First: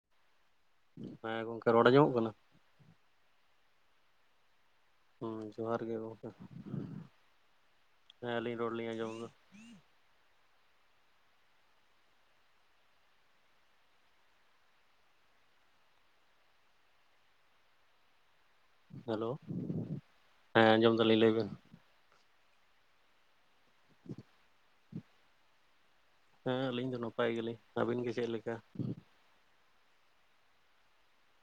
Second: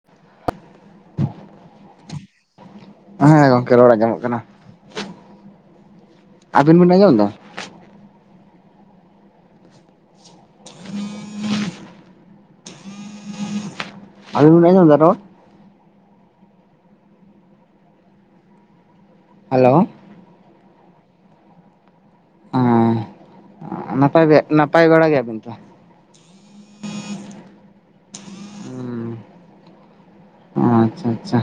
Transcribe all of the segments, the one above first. [unintelligible] ᱦᱮᱸ ᱜᱚᱝᱠᱮ ᱨᱚᱲ ᱟᱸᱡᱚᱢᱚᱜ ᱠᱟᱱᱟ ᱦᱮᱸ ᱜᱚᱝᱠᱮ ᱨᱚᱲ ᱟᱸᱡᱚᱢᱚᱜ ᱠᱟᱱᱟ ᱦᱮᱸ ᱡᱚᱦᱟᱨ ᱜᱮ ᱜᱚᱢᱠᱮ ᱟᱵᱤᱱ ᱵᱤᱱ ᱟᱸᱡᱚᱢ ᱮᱫᱟ ᱦᱮᱸᱟᱹᱞᱤᱧ ᱨᱚᱲ ᱞᱤᱧ ᱟᱸᱡᱚᱢ ᱮᱫᱟ ᱟᱹᱵᱤᱱ ᱵᱤᱱ ᱟᱸᱡᱚᱢ ᱮᱫᱟ ᱨᱚᱲ ᱦᱮᱞᱳ ᱦᱮᱞᱳ ᱦᱮᱸ ᱟᱸᱡᱚᱢ ᱫᱟᱞᱤᱧ ᱞᱟᱹᱭ ᱵᱤᱱ ᱦᱮᱸ ᱱᱟᱯᱟᱭ ᱱᱟᱯᱟᱭ ᱵᱟᱲᱟ ᱜᱮᱭᱟᱵᱤᱱ ᱛᱳ ᱦᱮᱸ ᱟᱹᱞᱤᱧ ᱫᱚ ᱱᱟᱯᱟᱭ ᱜᱮᱭᱟᱞᱤᱧ ᱟᱹᱵᱤᱱ ᱜᱮ ᱪᱮᱫ ᱞᱮᱠᱟ ᱚ ᱟᱪᱪᱷᱟ ᱟᱪᱪᱷᱟ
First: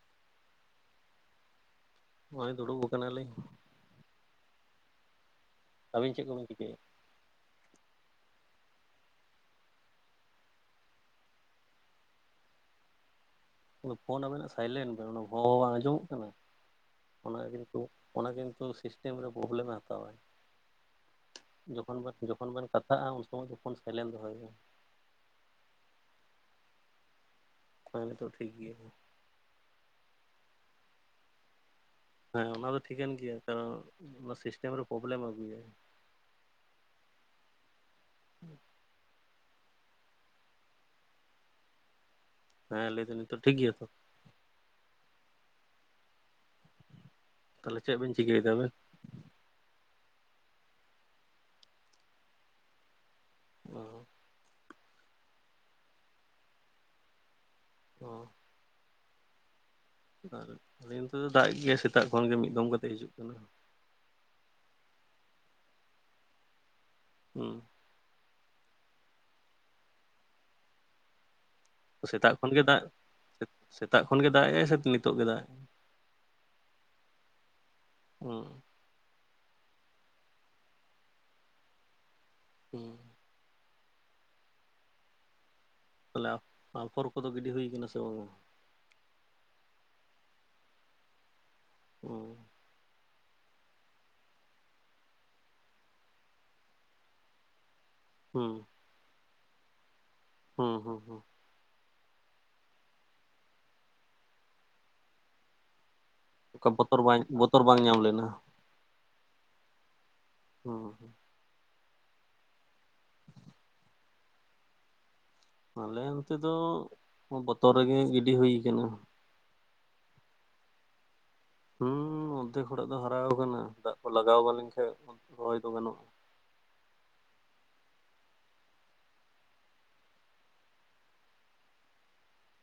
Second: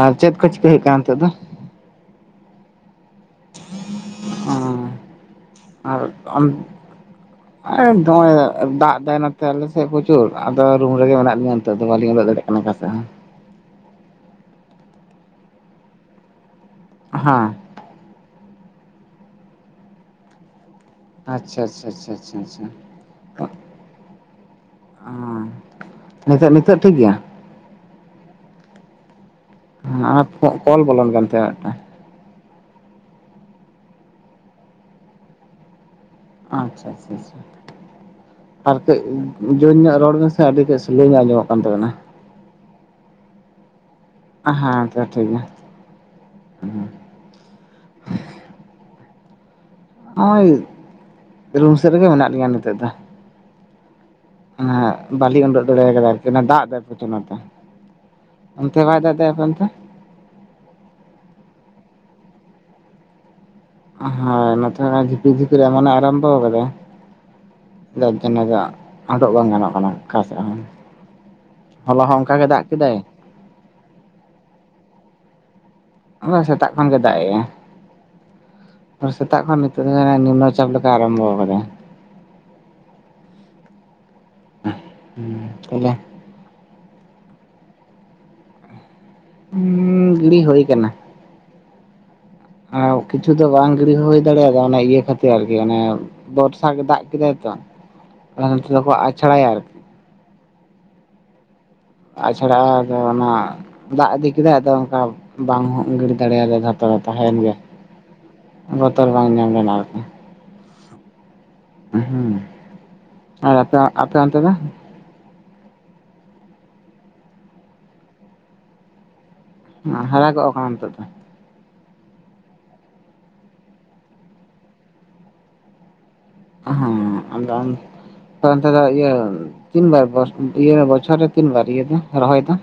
ᱟᱨ ᱪᱮᱫ ᱠᱚ ᱪᱤᱠᱟᱹ ᱦᱩᱭᱩᱜ ᱠᱟᱱᱟ ᱱᱤᱛᱚᱜ ᱫᱚ ᱱᱚᱜᱼᱚᱭ ᱫᱩᱲᱩᱵ ᱟᱠᱟᱱᱟᱞᱤᱧ ᱟᱨ ᱟᱹᱵᱤᱱ ᱪᱮᱫ ᱚᱱ ᱠᱚᱵᱤᱱ ᱪᱤᱠᱟᱹᱭᱮᱫ? [inaudible] ᱟᱨ ᱱᱚᱜᱼᱚᱭ ᱫᱟᱜ ᱫᱟᱭ ᱱᱚᱛᱮ ᱟᱞᱮᱥᱮᱫ ᱯᱨᱚᱪᱩᱨ ᱟᱫᱚ ᱨᱩᱢ ᱨᱮᱜᱮ ᱢᱮᱱᱟᱜ ᱞᱤᱧᱟ ᱱᱤᱛᱚᱜ ᱫᱚ ᱵᱟᱞᱤᱧ ᱚᱰᱚᱜ ᱫᱟᱲᱮᱭᱟᱜᱼᱟ ᱚᱱᱮ ᱠᱟᱥᱮᱜ ᱦᱚᱸ ᱚᱱᱟ ᱯᱷᱳᱱ ᱟᱵᱮᱱᱟᱜ ᱥᱟᱭᱞᱮᱱ ᱵᱮᱱ ᱚᱱᱟ ᱦᱚᱸ ᱦᱚᱸ ᱵᱟᱝ ᱟᱸᱡᱚᱢᱚᱜ ᱠᱟᱱᱟ ᱚᱱᱟ ᱠᱤᱱᱛᱩ ᱚᱱᱟ ᱠᱤᱱᱛᱩ ᱥᱤᱥᱴᱮᱢ ᱨᱮ ᱯᱚᱵᱞᱮᱢᱮ ᱦᱟᱛᱟᱣᱟᱭ᱾ ᱟᱪᱪᱷᱟ ᱟᱪᱪᱷᱟ ᱡᱚᱠᱷᱚᱱ ᱟᱪᱪᱷᱟ ᱵᱮᱱ ᱟᱪᱪᱷᱟ ᱡᱚᱠᱷᱚᱱ ᱵᱮᱱ ᱠᱟᱛᱷᱟᱜᱼᱟ ᱩᱱ ᱥᱚᱢᱚᱭ ᱫᱚ ᱯᱷᱳᱱ ᱥᱟᱭᱞᱮᱱ ᱨᱮ ᱫᱚᱦᱚᱭ ᱵᱮᱱ᱾ ᱚᱸ ᱱᱤᱛᱚᱜ ᱱᱤᱛᱳᱜ ᱴᱷᱤᱠ ᱜᱮᱭᱟ? ᱦᱮᱸ ᱱᱤᱛᱚᱜ ᱴᱷᱤᱠ ᱜᱮᱭᱟ᱾ ᱦᱮᱸᱟ ᱯᱷᱚ ᱠᱚᱞ ᱵᱚᱞᱚᱱ ᱠᱟᱱ ᱛᱟᱦᱮᱸ ᱟ ᱢᱤᱫᱴᱟᱝ᱾ ᱦᱮᱸ ᱚᱱᱟ ᱫᱚ ᱴᱷᱤᱠᱟᱹᱱ ᱜᱮᱭᱟ ᱠᱟᱨᱚᱸ ᱚᱱᱟ ᱥᱤᱥᱴᱮᱢ ᱨᱮ ᱯᱚᱵᱞᱮᱢ ᱟᱹᱜᱩᱭᱟᱭ᱾ ᱟᱪᱪᱷᱟ ᱪᱷᱟ ᱪᱷᱟ᱾ ᱟᱨ ᱠᱟᱹᱡ ᱡᱳᱨ ᱧᱚᱜ ᱨᱚᱲ ᱵᱤᱱ ᱥᱮ ᱟᱹᱰᱤ ᱠᱟᱹᱡ ᱥᱞᱳ ᱧᱚᱜ ᱟᱸᱡᱚᱢᱚᱜ ᱠᱟᱱ ᱛᱟᱵᱮᱱᱟ᱾ ᱦᱮᱸ ᱞᱟᱹᱭ ᱫᱟᱞᱤᱧ ᱱᱤᱛᱚᱜ ᱴᱷᱤᱠ ᱜᱮᱭᱟ ᱛᱚ? ᱟᱦᱮᱸ ᱱᱤᱛᱚᱜ ᱴᱷᱤᱠ ᱜᱮᱭᱟ᱾ ᱩᱸ ᱛᱟᱦᱞᱮ ᱪᱮᱜ ᱵᱤᱱ ᱪᱤᱠᱟᱹᱭᱫᱟ ᱟᱵᱮᱸ? ᱦᱚᱸᱜᱼᱚᱭ ᱨᱩᱢ ᱥᱮᱜ ᱨᱮᱜᱮ ᱢᱮᱱᱟᱜ ᱞᱤᱧᱟᱹ ᱱᱤᱛᱚᱜ ᱫᱚ᱾ ᱚ ᱮᱸ ᱵᱟᱹᱞᱤᱧ ᱩᱰᱩᱠ ᱫᱟᱲᱮᱭ ᱠᱟᱫᱟ ᱟᱹᱨᱠᱤ ᱚᱱᱟ ᱫᱟᱜ ᱫᱟᱭ ᱯᱚᱪᱩ ᱱᱚᱛᱮ᱾ ᱚ ᱚᱱᱛᱮ ᱵᱟᱭ ᱫᱟᱜ ᱫᱟᱭ ᱟᱯᱮ ᱚᱱᱛᱮ? ᱟᱨ ᱱᱤᱱ ᱛᱮᱫᱚ ᱫᱟᱜᱮᱜ ᱜᱮᱭᱟᱭ ᱥᱮᱛᱟᱜ ᱠᱷᱚᱱ ᱜᱮ ᱢᱤᱫ ᱫᱚᱢ ᱠᱟᱛᱮᱜ ᱦᱤᱡᱩᱜ ᱠᱟᱱᱟ᱾ ᱦᱳᱭ ᱱᱚᱛᱮ ᱡᱷᱤᱯᱤᱨ ᱡᱷᱤᱯᱤᱨ ᱮᱢᱚᱱᱮ ᱟᱨᱟᱢᱵᱚᱣ ᱠᱟᱫᱟᱭ ᱦᱩᱸ ᱡᱟᱨ ᱡᱚᱱᱱᱚ ᱫᱚ ᱩᱰᱚᱜ ᱵᱟᱝ ᱜᱟᱱᱚᱜ ᱠᱟᱱᱟ ᱚᱠᱟ ᱥᱮᱜ ᱦᱚᱸ᱾ ᱦᱚᱞᱟ ᱦᱚᱸ ᱥᱮᱛᱟᱜ ᱚᱱᱠᱟ ᱜᱮ ᱠᱷᱚᱱᱜᱮ ᱫᱟᱜ ᱠᱮᱫᱟᱭ ᱥᱮᱼᱥᱮᱛᱟᱜ ᱠᱷᱚᱱ ᱜᱮ ᱫᱟᱜ ᱮᱟᱭ ᱥᱮ ᱱᱤᱛᱚᱜ ᱜᱮ ᱫᱟᱜ ᱮᱟᱭ? ᱦᱚᱸ ᱥᱮᱛᱟᱜ ᱠᱷᱚᱱ ᱜᱮ ᱫᱟᱜ ᱮᱟᱭ᱾ ᱦᱩᱸ ᱟᱨ ᱥᱮᱛᱟᱜ ᱠᱷᱚᱱ ᱱᱤᱛᱚᱜ [inaudible] ᱱᱤᱢᱱᱚ ᱪᱟᱯ ᱞᱮᱠᱟᱭ ᱟᱨᱟᱢᱵᱚ ᱠᱟᱫᱟᱭ᱾ ᱦᱩᱸ ᱦᱩᱸ ᱟᱫᱚ ᱛᱟᱦᱞᱮ ᱟᱯᱷᱚᱨ ᱠᱚᱫᱚ ᱜᱤᱰᱤ ᱦᱩᱭ ᱠᱟᱱᱟ ᱥᱮ ᱵᱟᱝᱼᱟ? ᱩᱸ ᱜᱤᱲᱤ ᱦᱳᱭ ᱠᱟᱱᱟ᱾ ᱚ ᱚᱸ ᱠᱤᱪᱷᱩ ᱫᱚ ᱵᱟᱝ ᱜᱤᱲᱤ ᱦᱩᱭ ᱫᱟᱲᱮᱭᱟᱫᱟ ᱚᱱᱟ ᱤᱭᱟᱹ ᱠᱷᱟᱹᱛᱤᱨ ᱟᱨᱠᱤ ᱚᱱᱮ ᱵᱚᱨᱥᱟ ᱨᱮ ᱫᱟᱜ ᱠᱮᱫᱟᱭ ᱛᱚ [inaudible] ᱦᱩᱸ ᱱᱚᱛᱮ ᱫᱚᱠᱚ ᱟᱪᱷᱲᱟᱭᱟ ᱟᱨ ᱦᱩᱸ ᱦᱩᱸ ᱦᱩᱸ ᱟᱪᱷᱟᱲᱟ ᱨᱮ ᱚᱱᱟ ᱫᱟᱜ ᱤᱫᱤ ᱠᱮᱫᱟᱭ ᱟᱫᱚ ᱚᱝᱠᱟ ᱵᱟᱝ ᱦᱚᱸᱜ ᱜᱤᱲᱤ ᱫᱟᱲᱮᱭᱟᱫᱟ ᱚᱱᱠᱟ ᱡᱷᱚᱛᱚᱨᱮ ᱵᱚᱛᱚᱨ ᱵᱟᱝ ᱛᱟᱦᱮᱱ ᱜᱮ ᱵᱚᱛᱚᱨ ᱵᱟᱝ ᱧᱟᱢ ᱞᱮᱱᱟ ᱵᱚᱛᱚᱨ ᱵᱟᱝ ᱧᱟᱢ ᱞᱮᱱᱟ ᱟᱨᱠᱤ᱾ ᱦᱩᱸ ᱦᱩᱸ ᱦᱩᱸ ᱟᱨ ᱟᱯᱮ ᱟᱯᱮ ᱚᱱᱛᱮ ᱫᱚ? ᱟᱞᱮ ᱚᱱᱛᱮ ᱫᱚ ᱵᱚᱛᱚᱨ ᱜᱮ ᱜᱤᱰᱤ ᱦᱩᱭ ᱠᱟᱱᱟ᱾ ᱦᱟᱨᱟ ᱜᱚᱜ ᱠᱟᱱᱟ ᱱᱤᱛᱚᱜ ᱫᱚ? ᱦᱩᱸ ᱚᱫᱫᱷᱮᱠ ᱦᱚᱲᱟᱜ ᱫᱚ ᱦᱟᱨᱟᱣ ᱠᱟᱱᱟ ᱫᱟᱜ ᱠᱚ ᱞᱟᱜᱟᱣ ᱵᱟ ᱞᱮᱱ ᱠᱷᱟᱡ [inaudible] ᱨᱚᱦᱚᱭ ᱫᱚ ᱜᱟᱱᱚᱜᱼᱟ᱾ ᱦᱩᱸ ᱟᱫᱚ ᱚᱱ ᱯᱮ ᱚᱱᱛᱮ ᱫᱚ ᱤᱭᱟᱹ ᱛᱤᱱ ᱵᱟᱨ ᱵᱚᱥ ᱤᱭᱟᱹ ᱵᱚᱪᱚᱨ ᱨᱮ ᱛᱤᱱ ᱵᱟᱨ ᱤᱭᱟᱹ ᱫᱚ ᱨᱚᱦᱚᱭ ᱫᱚ?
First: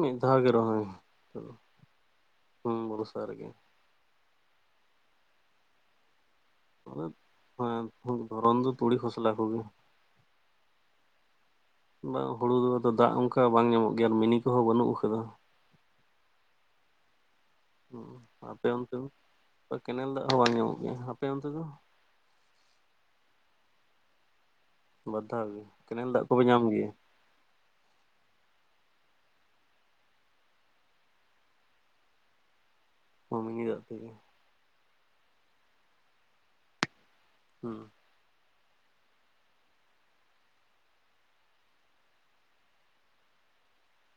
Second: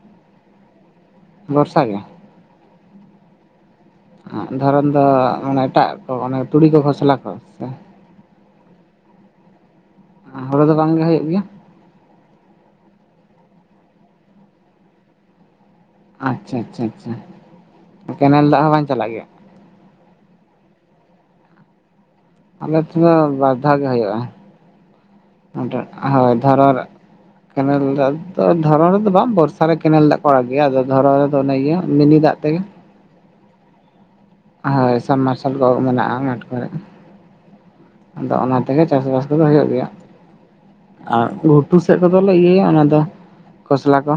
ᱢᱤᱫ ᱫᱷᱟᱣ ᱜᱮ ᱨᱚᱦᱚᱭ ᱵᱚᱨᱥᱟ ᱜᱮ ᱦᱩᱸ ᱵᱚᱨᱥᱟ ᱨᱮᱜᱮ᱾ ᱫᱷᱚᱨᱚᱱ ᱫᱚ ᱢᱟᱱᱮ ᱮᱴᱟᱜ ᱠᱚ ᱚᱱᱮ ᱛᱩᱲᱤ ᱠᱚ ᱠᱷᱚᱥᱞᱟ ᱠᱚ ᱥᱮ? ᱦᱩᱸ ᱫᱷᱚᱨᱚᱱ ᱫᱚ ᱛᱩᱲᱤ, ᱠᱷᱚᱥᱞᱟ ᱠᱚᱜᱮ᱾ ᱦᱳᱲᱳ ᱫᱚ ᱵᱟᱝ ᱜᱮ ᱦᱳᱭᱳᱜ ᱜᱮᱭᱟ? ᱵᱟᱝ ᱦᱩᱲᱩ ᱫᱚ ᱟᱫᱚ ᱫᱟᱜ ᱚᱱᱠᱟ ᱵᱟᱝ ᱧᱟᱢᱚᱜ ᱜᱮᱭᱟ ᱟᱨ ᱢᱤᱱᱤ ᱠᱚ ᱦᱚᱸ ᱵᱟᱹᱱᱩᱜ ᱟᱠᱟᱫᱟ᱾ ᱟᱪᱪᱷᱟ ᱟᱪᱪᱷᱟ ᱟᱪᱪᱷᱟ, ᱠᱮᱱᱮᱞ ᱫᱟᱜ ᱦᱚᱸ ᱵᱟᱝ ᱪᱟᱞᱟᱜ ᱜᱮᱭᱟ? ᱛᱚ ᱠᱮᱱᱮᱞ ᱫᱟᱜ ᱦᱚᱸ ᱵᱟᱝ ᱧᱟᱢᱚᱜ ᱜᱮᱭᱟ, ᱟᱯᱮ ᱚᱱᱛᱮ ᱫᱚ? ᱟᱞᱮ ᱴᱷᱮᱱ ᱫᱚ ᱵᱟᱨ ᱫᱷᱟᱣ ᱜᱮ ᱦᱳᱭᱳᱜᱼᱟ, ᱵᱟᱨ ᱫᱷᱟᱣ ᱜᱮ ᱚᱸᱰᱮ ᱠᱮᱱᱮᱞ ᱫᱟᱜ ᱦᱳᱭ ᱠᱚᱯᱮ ᱧᱟᱢ ᱫᱷᱚᱨᱚᱱ ᱨᱮ ᱜᱮᱭᱟ ᱠᱮᱱᱮᱞ ᱫᱟᱜ ᱫᱚ ᱫᱷᱚᱨᱚᱱ ᱨᱮᱫᱚ ᱵᱟᱝ ᱵᱚᱨᱥᱟ ᱨᱮ ᱠᱮᱱᱮᱞ ᱫᱟᱜ ᱠᱚ ᱟᱲᱟᱜ ᱜᱮᱭᱟ᱾ ᱟᱫᱚ ᱫᱷᱚᱨᱚᱱ ᱨᱮᱫᱚ ᱚᱱᱮ ᱤᱭᱟᱹ ᱢᱤᱱᱤ ᱫᱟᱜ ᱛᱮᱜᱮ᱾ ᱚ ᱢᱤᱱᱤ ᱫᱟᱜ ᱛᱮᱜᱮ᱾ ᱦᱳᱭ ᱥᱟᱵᱽᱢᱟᱨᱥᱟᱞ ᱠᱚ ᱦᱚᱸ ᱢᱮᱱᱟᱜᱼᱟ ᱢᱟᱴᱷ ᱠᱚᱨᱮ᱾ ᱦᱩᱸ᱾ ᱟᱫᱚ ᱚᱱᱟ ᱛᱮᱜᱮ ᱪᱟᱥᱵᱟᱥ ᱠᱚᱫᱚ ᱦᱳᱭᱳᱜ ᱜᱮᱭᱟ᱾ ᱟᱨ ᱜᱷᱩᱴᱩ ᱥᱮᱫ ᱠᱚᱫᱚ ᱞᱮ ᱤᱭᱟᱹᱭᱟ ᱚᱱᱟ ᱫᱚ ᱠᱚᱥᱞᱟ ᱠᱚ᱾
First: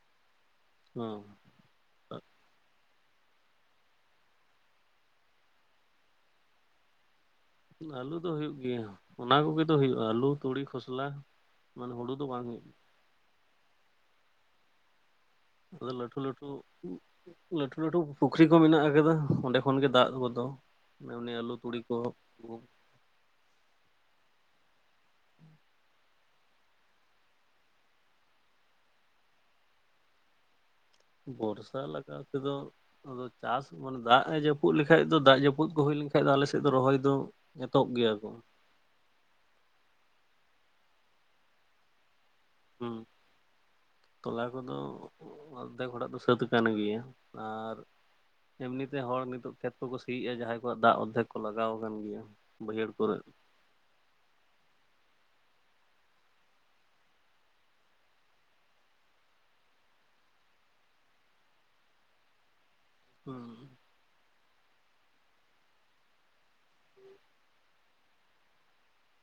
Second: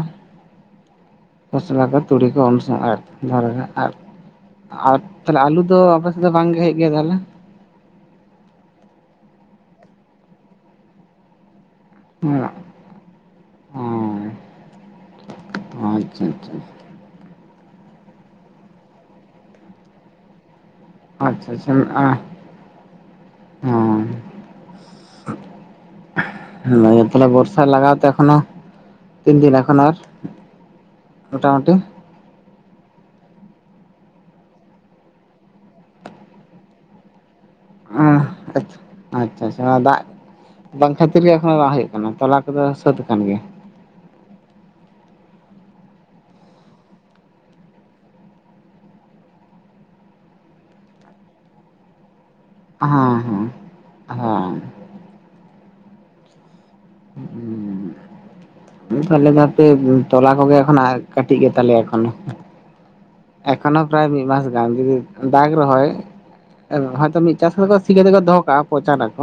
ᱚᱸ᱾ ᱠᱷᱚᱥᱞᱟ ᱠᱚ ᱛᱩᱲᱤ ᱠᱚ ᱩᱱ ᱥᱚᱢᱚᱭ ᱟᱨ ᱫᱷᱚᱨᱚᱱ ᱨᱮ ᱟᱨ ᱟᱨ ᱛᱟᱦᱞᱮ ᱟᱞᱩ ᱫᱚ ᱟᱯᱮ ᱥᱮᱫ ᱫᱚ ᱵᱟᱝ ᱜᱮ ᱦᱳᱭᱳᱜ ᱜᱮᱭᱟ ᱛᱟᱦᱞᱮ? ᱟᱹᱞᱩ ᱫᱚ ᱦᱩᱭᱩᱜ ᱜᱮᱭᱟ, ᱚᱱᱟ ᱠᱚᱜᱮ ᱛᱚ ᱦᱩᱭᱩᱜᱼᱟ ᱟᱹᱞᱩ, ᱛᱩᱲᱤ, ᱠᱷᱚᱥᱞᱟ᱾ ᱢᱟᱱᱮ ᱦᱩᱲᱩ ᱫᱚ ᱵᱟᱝ ᱦᱩᱭᱩᱜ ᱚᱸᱻ᱾ ᱟᱫᱚ ᱞᱟᱹᱴᱷᱩ ᱞᱟᱹᱴᱷᱩ ᱞᱟᱹᱴᱷᱩ ᱞᱟᱹᱴᱷᱩ ᱯᱩᱠᱷᱨᱤ ᱠᱚ ᱢᱮᱱᱟᱜ ᱟᱠᱟᱫᱟ, ᱚᱸᱰᱮ ᱠᱷᱚᱱ ᱜᱮ ᱫᱟᱜ ᱠᱚᱫᱚ᱾ ᱱᱮᱜᱼᱮ ᱱᱤᱭᱟᱹ ᱟᱪᱪᱷᱟ ᱟᱪᱪᱷᱟ ᱟᱪᱪᱷᱟ ᱟᱹᱞᱩ, ᱛᱩᱲᱤ ᱠᱚ᱾ ᱦᱮᱸ᱾ [inaudible] ᱚᱱᱟ ᱜᱮ ᱛᱟᱦᱞᱮ ᱵᱚᱨᱥᱟ ᱞᱟᱜᱟᱣ ᱛᱮ ᱮᱠᱷᱚᱱᱳ ᱛᱤᱱ ᱫᱤᱱ ᱮᱠᱷᱚᱱ ᱟᱨ? ᱢᱚᱴᱟᱢᱩᱴᱤ ᱵᱚᱨᱥᱟ ᱞᱟᱜᱟᱣ ᱛᱮᱫᱚ ᱟᱫᱚ ᱪᱟᱥ ᱢᱟᱱᱮ ᱫᱟᱜ ᱮ ᱡᱟᱹᱯᱩᱫ ᱞᱮᱠᱷᱟᱡ ᱫᱚ ᱫᱟᱜ ᱡᱟᱹᱯᱩᱫ ᱠᱚ ᱦᱩᱭ ᱞᱮᱱᱠᱷᱟᱡ ᱫᱚ ᱟᱞᱮ ᱥᱮᱫ ᱫᱚ ᱨᱚᱦᱚᱭ ᱫᱚ ᱮᱛᱚᱦᱚᱵ ᱜᱮᱭᱟ ᱟᱸᱦ ᱠᱚ ᱟᱪ ᱟᱪᱪᱷᱟ ᱟᱪᱪᱷᱟ ᱫᱟᱜ ᱵᱟᱝ ᱠᱷᱟᱹᱛᱤᱨ ᱜᱮ ᱮᱠᱷᱚᱱᱳ ᱵᱟᱝ ᱦᱳᱭᱳᱜ ᱠᱟᱱᱟ ᱛᱚᱞᱟ ᱠᱚᱫᱚ ᱦᱩᱸ ᱥᱟᱹᱛ ᱟᱠᱟᱱ ᱜᱮᱭᱟ? ᱛᱚᱞᱟ ᱠᱚᱫᱚ ᱚᱫᱫᱷᱮᱠ ᱦᱚᱲᱟᱜ ᱫᱚ ᱥᱟᱹᱛ ᱟᱠᱟᱱ ᱜᱮᱭᱟ ᱟᱨ ᱮᱢᱱᱤ ᱛᱮ ᱦᱚᱲ ᱱᱤᱛᱚᱜ ᱠᱷᱮᱛ ᱠᱚᱠᱚ ᱥᱤᱭᱮᱜᱼᱟ, ᱡᱟᱦᱟᱸᱭ ᱠᱚᱣᱟᱜ ᱫᱟᱜ ᱚᱨᱫᱷᱮᱠ ᱠᱚ ᱞᱟᱜᱟᱣ ᱟᱠᱟᱱ ᱜᱮᱭᱟ᱾ ᱵᱟᱹᱭᱦᱟᱹᱲ ᱠᱚᱨᱮ ᱦᱚᱸ ᱦᱚᱸ ᱦᱚ ᱾ ᱟᱞᱮ ᱫᱚ ᱦᱟᱯᱮ ᱛᱚᱞᱟ ᱠᱚᱜᱮ ᱮᱠᱷᱚᱱᱚ ᱠᱟᱹᱴᱤᱡ ᱜᱮ ᱛᱟᱞᱮᱭᱟ ᱮᱠᱷᱚᱱᱚ᱾ ᱦᱩᱸ ᱮᱠᱷᱚᱱᱚ ᱯᱨᱟᱭ ᱢᱤᱫ ᱢᱟᱥ ᱜᱟᱱ, ᱡᱩᱫᱤ ᱫᱟᱜᱽ ᱨᱮᱦᱚᱸᱭ ᱮ ᱦᱚᱭᱛᱚ ᱢᱤᱫ ᱪᱟᱥ ᱠᱟᱛᱮ ᱫᱚ ᱥᱤ ᱠᱟᱛᱮ ᱠᱚ ᱫᱚᱦᱚ ᱠᱟᱜᱼᱟ ᱯᱚᱸᱪᱟᱱ ᱟᱠᱚ᱾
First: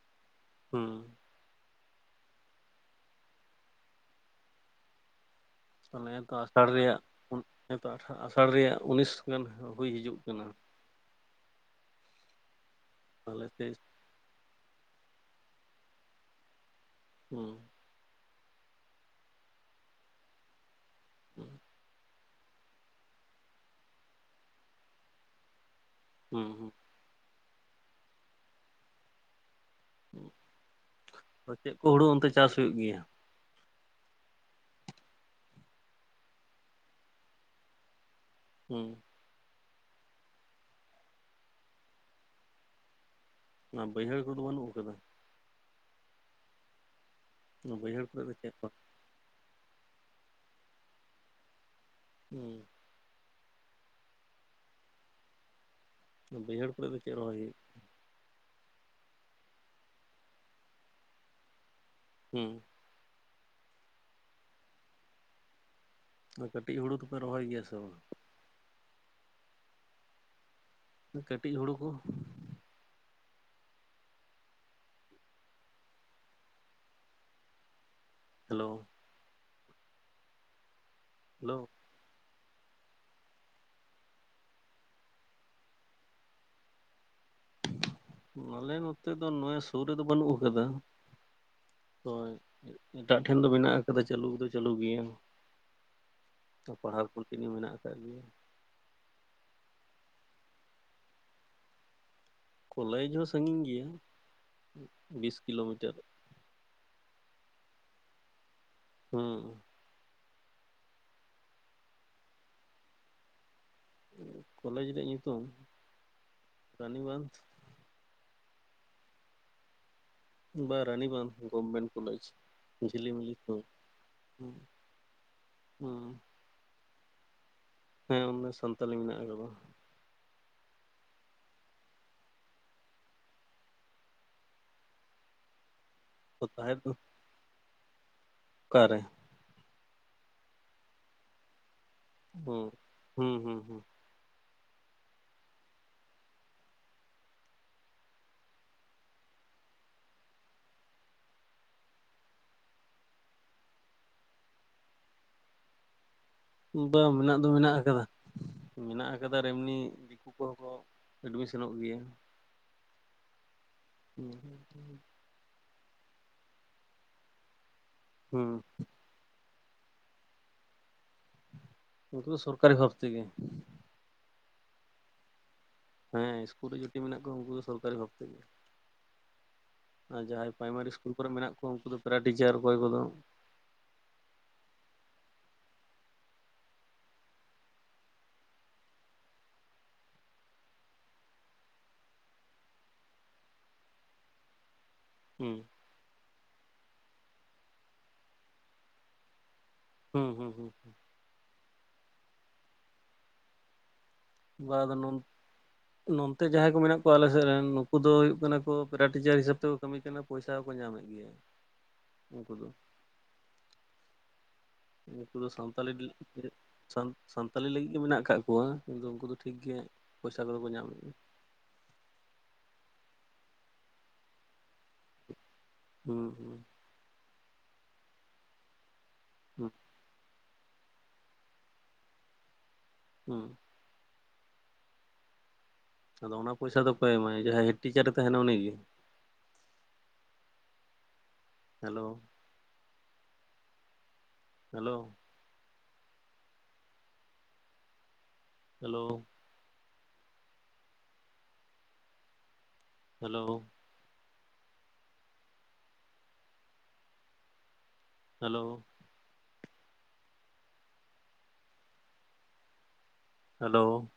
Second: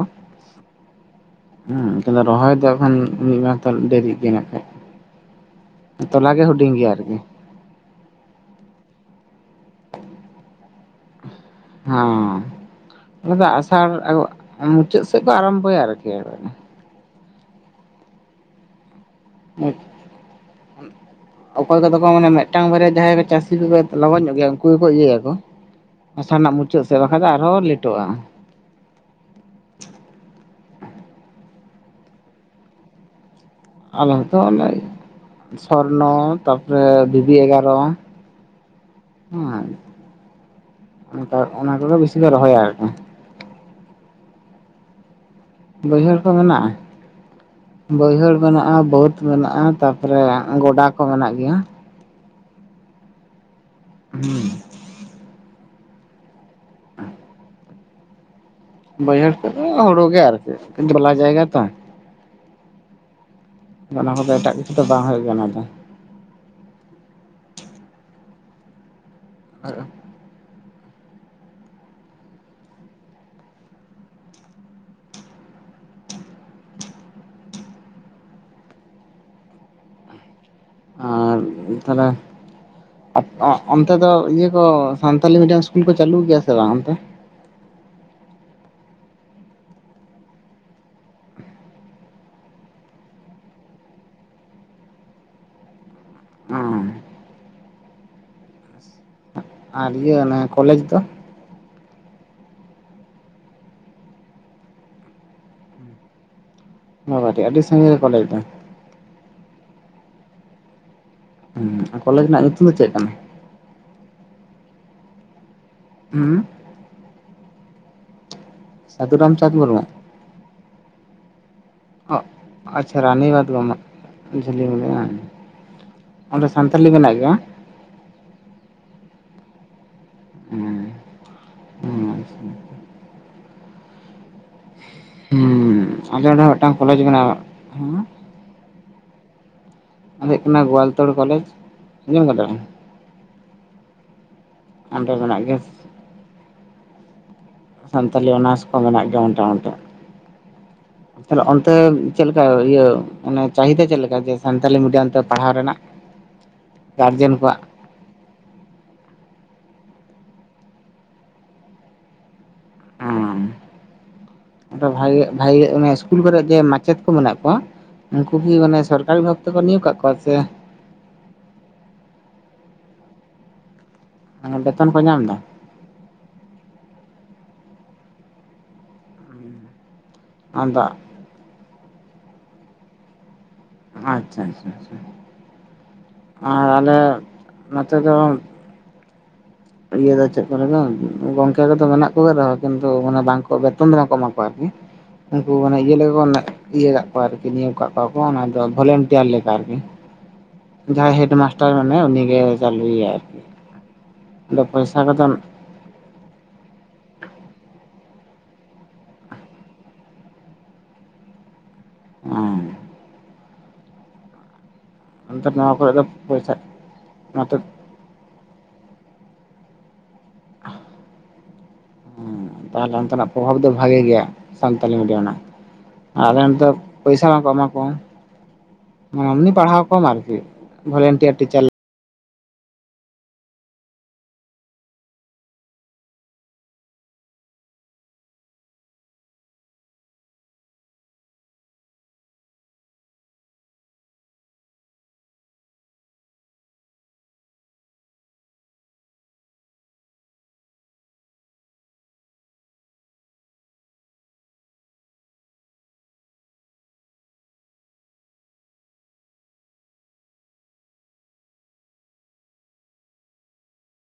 ᱦᱩᱸ᱾ ᱦᱮᱸ ᱛᱟᱦᱚᱞᱮ ᱨᱚᱦᱚᱭ ᱫᱚ ᱦᱟᱸᱜ ᱠᱷᱟᱱ ᱢᱤᱫ ᱢᱟᱥ ᱜᱟᱱ ᱰᱮᱨᱤᱜ ᱜᱮᱭᱟ ᱱᱟᱜ ᱠᱷᱟᱡ᱾ ᱛᱟᱦᱚᱞᱮ ᱛᱚ ᱛᱚᱞᱟ ᱜᱮ ᱟᱥᱟᱲ ᱦᱩᱰᱤᱧ ᱜᱮᱭᱟ ᱨᱮᱭᱟᱜ ᱟᱨᱠᱤ᱾ ᱦᱮᱸᱛᱚ ᱟᱴᱷᱟᱲ ᱟᱥᱟᱲ ᱨᱮᱭᱟᱜ ᱩᱱᱤᱥ ᱜᱟᱱ ᱦᱩᱭ ᱦᱤᱡᱩᱜ ᱠᱟᱱᱟ᱾ ᱦᱚᱸᱻ ᱚᱱᱟ ᱫᱚ ᱛᱟᱦᱚᱞᱮ ᱛᱮ ᱟᱥᱟᱲ ᱢᱩᱪᱟᱹᱫ ᱥᱮᱫ ᱫᱚ ᱟᱨᱟᱢᱵᱚᱭᱟ ᱟᱨᱠᱤ᱾ ᱦᱩᱸ᱾ ᱮᱫ ᱚᱠᱚᱭ ᱠᱚᱫᱚ ᱠᱚ ᱢᱮᱱᱟ ᱢᱮᱫ ᱢᱮᱫᱴᱟᱝ ᱵᱟᱨᱭᱟ ᱡᱟᱦᱟᱸᱭ ᱠᱚ ᱪᱟᱹᱥᱤ ᱠᱚᱠᱚ ᱞᱚᱜᱚᱱ ᱧᱚᱜ ᱜᱮᱭᱟ, ᱩᱱᱠᱩ ᱜᱮᱠᱚ ᱤᱭᱟᱹᱭᱟᱠᱚ ᱟᱥᱟᱲ ᱦᱩᱸ ᱨᱮᱱᱟᱜ ᱦᱩᱸ ᱢᱩᱪᱟᱹᱫ ᱛᱮ ᱵᱟᱠᱷᱟᱱ ᱫᱚ ᱟᱨᱦᱚᱸ ᱞᱮᱴᱚᱜᱼᱟ᱾ ᱪᱮᱫ ᱠᱚ ᱦᱩᱲᱩ ᱚᱱᱛᱮ ᱪᱟᱥ ᱦᱩᱭᱩᱜ ᱜᱮᱭᱟ? ᱟᱞᱮ ᱦᱚᱸ ᱛᱚ ᱚᱱ ᱥᱚᱨᱱᱟ ᱛᱟᱯᱚᱨᱮ ᱫᱤᱵᱤ ᱮᱜᱟᱨ ᱦᱩᱸ ᱾ ᱦᱮᱸ ᱚᱱᱟ ᱠᱚᱜᱮ ᱵᱤᱥᱤ ᱫᱚ ᱨᱚᱦᱚᱭᱟ ᱟᱨᱠᱤ ᱾ ᱚᱱᱟ ᱵᱟᱹᱭᱦᱟᱹᱲ ᱠᱚᱫᱚ ᱵᱟᱹᱱᱩᱜ ᱠᱟᱫᱟ? ᱵᱟᱹᱭᱦᱟᱹᱲ ᱠᱚ ᱢᱮᱱᱟᱜᱼᱟ, ᱚᱱᱟ ᱠᱚᱨᱮ ᱫᱚ ᱵᱟᱹᱭᱦᱟᱹᱲ ᱪᱮᱫ ᱢᱮᱱᱟᱜᱼᱟ ᱵᱟᱹᱫᱽ ᱢᱮᱱᱟᱜᱼᱟ ᱛᱟᱯᱚᱨᱮ ᱜᱟᱰᱟ ᱠᱚ ᱢᱮᱱᱟᱜ ᱜᱮᱭᱟ ᱾ ᱦᱩᱸ ᱾ [unintelligible] ᱵᱟᱹᱭᱦᱟᱹᱲ ᱠᱚᱨᱮ ᱫᱚ ᱪᱮᱫ ᱨᱚᱦᱚᱭ ᱦᱩᱭᱩᱜ ᱵᱟᱹᱭᱦᱟᱹᱲ ᱠᱚ ᱦᱩᱲᱩ ᱜᱮ ᱟᱨ ᱪᱮᱫ ᱡᱷᱚᱞᱟ ᱡᱟᱭᱜᱟ ᱛᱚ ᱦᱩᱸ ᱚᱱᱟ ᱠᱚᱫᱚ ᱮᱴᱟᱜ ᱠᱤᱪᱷᱩ ᱫᱚ ᱵᱟᱝ ᱦᱩᱭᱩᱜ ᱠᱟᱱᱟ ᱛᱚ ᱾ ᱠᱟᱹᱴᱤᱡ ᱦᱩᱲᱩ ᱫᱚᱯᱮ ᱨᱚᱦᱚᱭ ᱜᱮᱭᱟ ᱥᱮ ᱵᱟᱝ? ᱟᱨ ᱠᱟᱹᱴᱤᱡ ᱦᱩᱲᱩ ᱠᱚ ᱦᱟᱞᱳ ᱾ ᱦᱟᱞᱳ ᱾ ᱛᱟᱦᱚᱞᱮ ᱚᱱᱛᱮ ᱫᱚ ᱤᱭᱟᱹ ᱠᱚ ᱥᱟᱱᱛᱟᱞᱤ ᱢᱤᱰᱤᱭᱟᱢ ᱤᱥᱠᱩᱞ ᱠᱚ ᱪᱟᱹᱞᱩ ᱜᱮᱭᱟ ᱥᱮ ᱵᱟᱝ ᱚᱱᱛᱮ? ᱟᱞᱮ ᱱᱚᱛᱮ ᱫᱚ ᱱᱚᱜᱼᱚᱸᱭ ᱥᱩᱨ ᱨᱮᱫᱚ ᱵᱟᱹᱱᱩᱜ ᱠᱟᱫᱟ ᱾ ᱦᱳᱭ ᱮᱴᱟᱜ ᱴᱷᱮᱱ ᱫᱚ ᱢᱮᱱᱟᱜ ᱟᱠᱟᱫᱟ ᱪᱟᱹᱞᱩ ᱫᱚ ᱪᱟᱹᱞᱩ ᱜᱮᱭᱟ ᱾ ᱯᱟᱲᱦᱟᱣ ᱠᱚ ᱛᱤᱱᱟᱹᱜ ᱢᱮᱱᱟᱜ ᱟᱠᱟᱫ ᱜᱮᱭᱟ᱾ ᱟᱨ ᱤᱭᱟᱹ ᱚᱱᱟ ᱠᱳᱞᱮᱡᱽ ᱫᱚ, ᱠᱳᱞᱮᱡᱽ ᱦᱚᱸ ᱥᱟᱺᱜᱤᱧ ᱜᱮᱭᱟ ᱵᱤᱥ ᱠᱤᱞᱳᱢᱤᱴᱟᱨ ᱾ ᱱᱚᱶᱟ ᱠᱟ. ᱴᱤᱡ ᱟᱹᱰᱤ ᱥᱟᱺᱜᱤᱧ ᱨᱮ ᱠᱳᱞᱮᱡᱽ ᱫᱚ ᱾ ᱦᱩᱸ ᱦᱩᱸ ᱟᱨ ᱠᱳᱞᱮᱡᱽ ᱨᱮᱱᱟᱜ ᱧᱩᱛᱩᱢ ᱫᱚ ᱪᱮᱫ ᱠᱟᱱᱟ? ᱠᱳᱞᱮᱡᱽ ᱨᱮᱭᱟᱜ ᱧᱩᱛᱩᱢ ᱦᱩᱸ ᱨᱟᱱᱤᱵᱟᱸᱱᱫᱷ, ᱥᱟᱫᱷᱩᱨᱟᱢ ᱪᱟᱸᱫᱽ ᱢᱩᱨᱢᱩ ᱾ ᱵᱟ ᱨᱟᱱᱤᱵᱟᱸᱫᱷ ᱜᱚᱵᱷᱢᱮᱱᱴ ᱚ ᱠᱳᱞᱮᱡᱽ ᱟᱪᱪᱷᱟ ᱨᱟᱱᱤ ᱡᱷᱤᱞᱤᱢᱤᱞᱤ ᱠᱷᱚᱱ, ᱵᱟᱸᱫᱷᱩᱣᱟᱜ ᱡᱷᱟᱹᱞᱤᱢᱟᱞᱤ ᱵᱟᱝ [unintelligible] ᱚᱸᱰᱮ ᱥᱟᱱᱛᱟᱞᱤ ᱢᱮᱱᱟᱜ ᱜᱮᱭᱟ ᱵᱟᱝ? ᱦᱮᱸ ᱚᱸᱰᱮ ᱥᱟᱱᱛᱟᱞᱤ ᱢᱮᱱᱟᱜ ᱟᱠᱟᱫᱟ ᱾ [inaudible] ᱦᱩᱸ ᱟᱞᱮ ᱚᱸᱰᱮ ᱦᱚᱸ ᱢᱤᱫᱴᱟᱝ ᱛᱟᱦᱮᱸ ᱫᱚ ᱠᱳᱞᱮᱡᱽ ᱢᱮᱱᱟᱜᱼᱟ, ᱱᱚᱣᱟ ᱚᱠᱟᱨᱮ ᱫᱚ ᱦᱩᱭᱩᱜ ᱠᱟᱱᱟ ᱜᱚᱣᱟᱞᱴᱳᱲ ᱠᱳᱞᱮᱡᱽ, ᱟᱡᱚᱢ ᱫᱟᱵᱮᱱ ᱦᱩᱸ ᱦᱩᱸ ᱦᱩᱸ ᱚᱸᱰᱮ ᱢᱮᱱᱟᱜ ᱜᱮ ᱥᱟᱱᱛᱟᱞᱤ ᱛᱱᱟᱨᱥ ᱠᱚ ᱢᱮᱱᱟᱜ ᱜᱮ ᱚᱱᱴᱮ ᱚᱱᱴᱮ᱾ [unintelligible] ᱛᱟᱦᱚᱞᱮ ᱚᱱᱛᱮ ᱪᱮᱫ ᱞᱮᱠᱟ ᱤᱭᱟᱹ ᱚᱱᱮ ᱪᱟᱦᱤᱫᱟ ᱪᱮᱫ ᱞᱮᱠᱟ ᱡᱮ ᱥᱟᱱᱛᱟᱞᱤ ᱢᱤᱰᱤᱭᱟᱢ ᱛᱮ ᱯᱟᱲᱦᱟᱣ ᱨᱮᱱᱟᱜ? ᱵᱟᱝ ᱜᱟᱨᱡᱮᱱ ᱢᱮᱱᱟᱜ ᱫᱚ ᱠᱚᱣᱟᱜ ᱢᱮᱱᱟᱜ ᱟᱠᱟᱫᱟ ᱾ ᱢᱮᱱᱟᱜ ᱟᱠᱟᱫᱟ ᱟᱨ ᱮᱢᱱᱤ ᱫᱤᱠᱩ ᱠᱚ ᱠᱚ ᱮᱰᱢᱤᱥᱚᱱᱚᱜ ᱜᱮᱭᱟ ᱾ ᱦᱩᱸ ᱟᱫᱚ ᱵᱷᱟᱜᱤ ᱵᱷᱟᱜᱤ [inaudible] ᱤᱥᱠᱩᱞ ᱠᱚᱨᱮ ᱡᱮ ᱢᱟᱪᱮᱛ ᱠᱚ ᱢᱮᱱᱟᱜ ᱠᱚᱣᱟ ᱩᱱᱠᱩ ᱦᱩᱸ ᱠᱤ ᱢᱟᱱᱮ ᱥᱚᱨᱠᱟᱨᱤ ᱵᱷᱟᱵ ᱛᱮᱠᱚ ᱱᱤᱭᱳᱜ ᱠᱟᱜ ᱠᱚᱣᱟ ᱪᱮ ᱩᱱᱠᱩ ᱫᱚ ᱥᱚᱨᱠᱟᱨᱤ ᱵᱷᱟᱵ ᱛᱮᱜᱮ᱾ ᱟᱨ ᱵᱮᱛᱚᱱ ᱠᱚ ᱧᱟᱢ ᱫᱟ? ᱦᱮᱸ ᱤᱥᱠᱩᱞ ᱨᱮ ᱡᱩᱴᱤ ᱢᱮᱱᱟᱜ ᱠᱚᱣᱟ ᱩᱱᱠᱩ ᱫᱚ ᱥᱚᱨᱠᱟᱨᱤ ᱵᱷᱟᱵ ᱛᱮᱜᱮ᱾ ᱟᱨ ᱡᱟᱦᱟᱸᱭ ᱟᱫᱚ ᱯᱨᱟᱭ-ᱢᱟᱨᱤ ᱤᱥᱠᱩᱞ ᱠᱚᱨᱮ ᱢᱮᱱᱟᱜ ᱠᱚᱣᱟ ᱩᱱᱠᱩ ᱫᱚ ᱯᱮᱨᱟ ᱴᱤᱪᱟᱨ ᱚᱠᱚᱭ ᱠᱚᱫᱚ ᱟᱪᱪᱷᱟ, ᱟᱪᱪᱷᱟ, ᱟᱨ ᱟᱞᱮ ᱱᱚᱛᱮ ᱫᱚ ᱤᱭᱟᱹ ᱫᱚ ᱪᱮᱫ ᱠᱚᱨᱮ ᱫᱚ ᱜᱚᱝᱠᱮ ᱠᱚᱫᱚ ᱢᱮᱱᱟᱜ ᱠᱚᱜ ᱨᱮᱦᱚᱸ ᱠᱤᱱᱛᱩ ᱢᱟᱱᱮ ᱵᱟᱝ ᱠᱚ ᱵᱮᱛᱚᱱ ᱫᱚ ᱵᱟᱝᱠᱚ ᱮᱢᱟ ᱠᱚᱣᱟ ᱟᱨᱠᱤ᱾ ᱩᱱᱠᱩ ᱦᱩᱸ ᱢᱟᱱᱮ ᱤᱭᱟᱹ ᱞᱮᱠᱟ ᱠᱚ ᱤᱭᱟᱹ ᱠᱟᱜ ᱠᱚᱣᱟ ᱟᱨᱠᱤ ᱱᱤᱭᱳᱜ ᱠᱟᱜ ᱠᱚᱣᱟ ᱠᱚ ᱚᱱᱟ ᱫᱚ ᱵᱷᱚᱞᱮᱱᱴᱤᱭᱟᱨ ᱞᱮᱠᱟ ᱟᱨᱠᱤ᱾ ᱦᱩᱸ ᱦᱩᱸ ᱦᱩᱸ ᱡᱟᱦᱟᱸᱭ ᱦᱮᱰ ᱢᱟᱥᱴᱟᱨ ᱢᱮᱱᱟᱭᱟ ᱩᱱᱤ ᱜᱮ ᱪᱟᱹᱞᱩᱭᱟ ᱟᱨᱠᱤ᱾ ᱟᱫᱚ [unintelligible] ᱯᱚᱭᱥᱟ ᱠᱚᱫᱚ ᱱᱚᱱ ᱛᱮ ᱡᱟᱦᱟᱸᱭ ᱠᱚ ᱢᱮᱱᱟᱜ ᱠᱚᱣᱟ ᱟᱞᱮ ᱥᱮᱫ ᱨᱮᱱ ᱱᱩᱠᱩ ᱫᱚ ᱦᱩᱭᱩᱜ ᱠᱟᱱᱟ ᱠᱚ ᱯᱮᱨᱟ ᱴᱤᱪᱟᱨ ᱦᱤᱥᱟᱹᱵ ᱛᱮᱠᱚ ᱠᱟᱹᱢᱤ ᱠᱟᱱᱟ ᱯᱚᱭᱥᱟ ᱠᱚ ᱠᱚ ᱧᱟᱢᱮᱫ ᱜᱮᱭᱟ᱾ ᱩᱱᱠᱩ ᱫᱚ ᱦᱮᱸ ᱱᱩᱠᱩ ᱫᱚ ᱱᱚᱣᱟ ᱥᱟᱱᱛᱟᱞᱤ ᱠᱚᱨᱮ ᱫᱚ ᱯᱚᱭᱥᱟ [unintelligible] ᱱᱚᱛᱮ ᱥᱟᱱᱛᱟᱞᱤ ᱞᱟᱹᱜᱤᱫ ᱜᱮ ᱢᱮᱱᱟᱜ ᱟᱠᱟᱫ ᱠᱚᱣᱟ᱾ ᱠᱤᱱᱛᱩ ᱩᱱᱠᱩ ᱫᱚ ᱴᱷᱤᱠ ᱜᱮ ᱯᱚᱭᱥᱟ ᱠᱚᱫᱚ ᱠᱚ ᱧᱟᱢᱮᱫ ᱦᱮᱸ ᱛᱟᱦᱚᱞᱮ ᱚᱱᱛᱮ ᱱᱟᱜ ᱯᱨᱚᱵᱷᱟᱵ ᱫᱚ ᱵᱷᱟᱜᱮ ᱜᱮᱭᱟ᱾ ᱥᱟᱱᱛᱟᱞᱤ ᱢᱤᱰᱤᱭᱟᱢ ᱨᱮᱱᱟᱜ ᱦᱩᱸ ᱟᱞᱮ ᱦᱩᱸ ᱱᱚᱛᱮ ᱯᱚᱭᱥᱟ ᱵᱟᱝ-ᱠᱚ ᱮᱢᱟ ᱠᱚᱣᱟ᱾ ᱮᱢᱱᱤ ᱦᱩᱸ ᱯᱟᱲᱦᱟᱣ ᱠᱚᱢ ᱟᱨᱠᱤ ᱵᱷᱚᱞᱮᱱ-ᱴᱤᱭᱟᱨ ᱴᱤᱪᱟᱨ ᱦᱩᱸ ᱟᱫᱚ ᱚᱱᱟ ᱯᱚᱭᱥᱟ ᱫᱚ ᱚᱠᱚᱭ ᱮᱢᱟᱭ ᱡᱟᱦᱟᱸᱭ ᱦᱮᱰ ᱴᱤᱪᱟᱨᱮ ᱛᱟᱦᱮᱱᱟ ᱩᱱᱤᱜᱮ? Hello. Hello. Hello. Hello. Hello. Hello.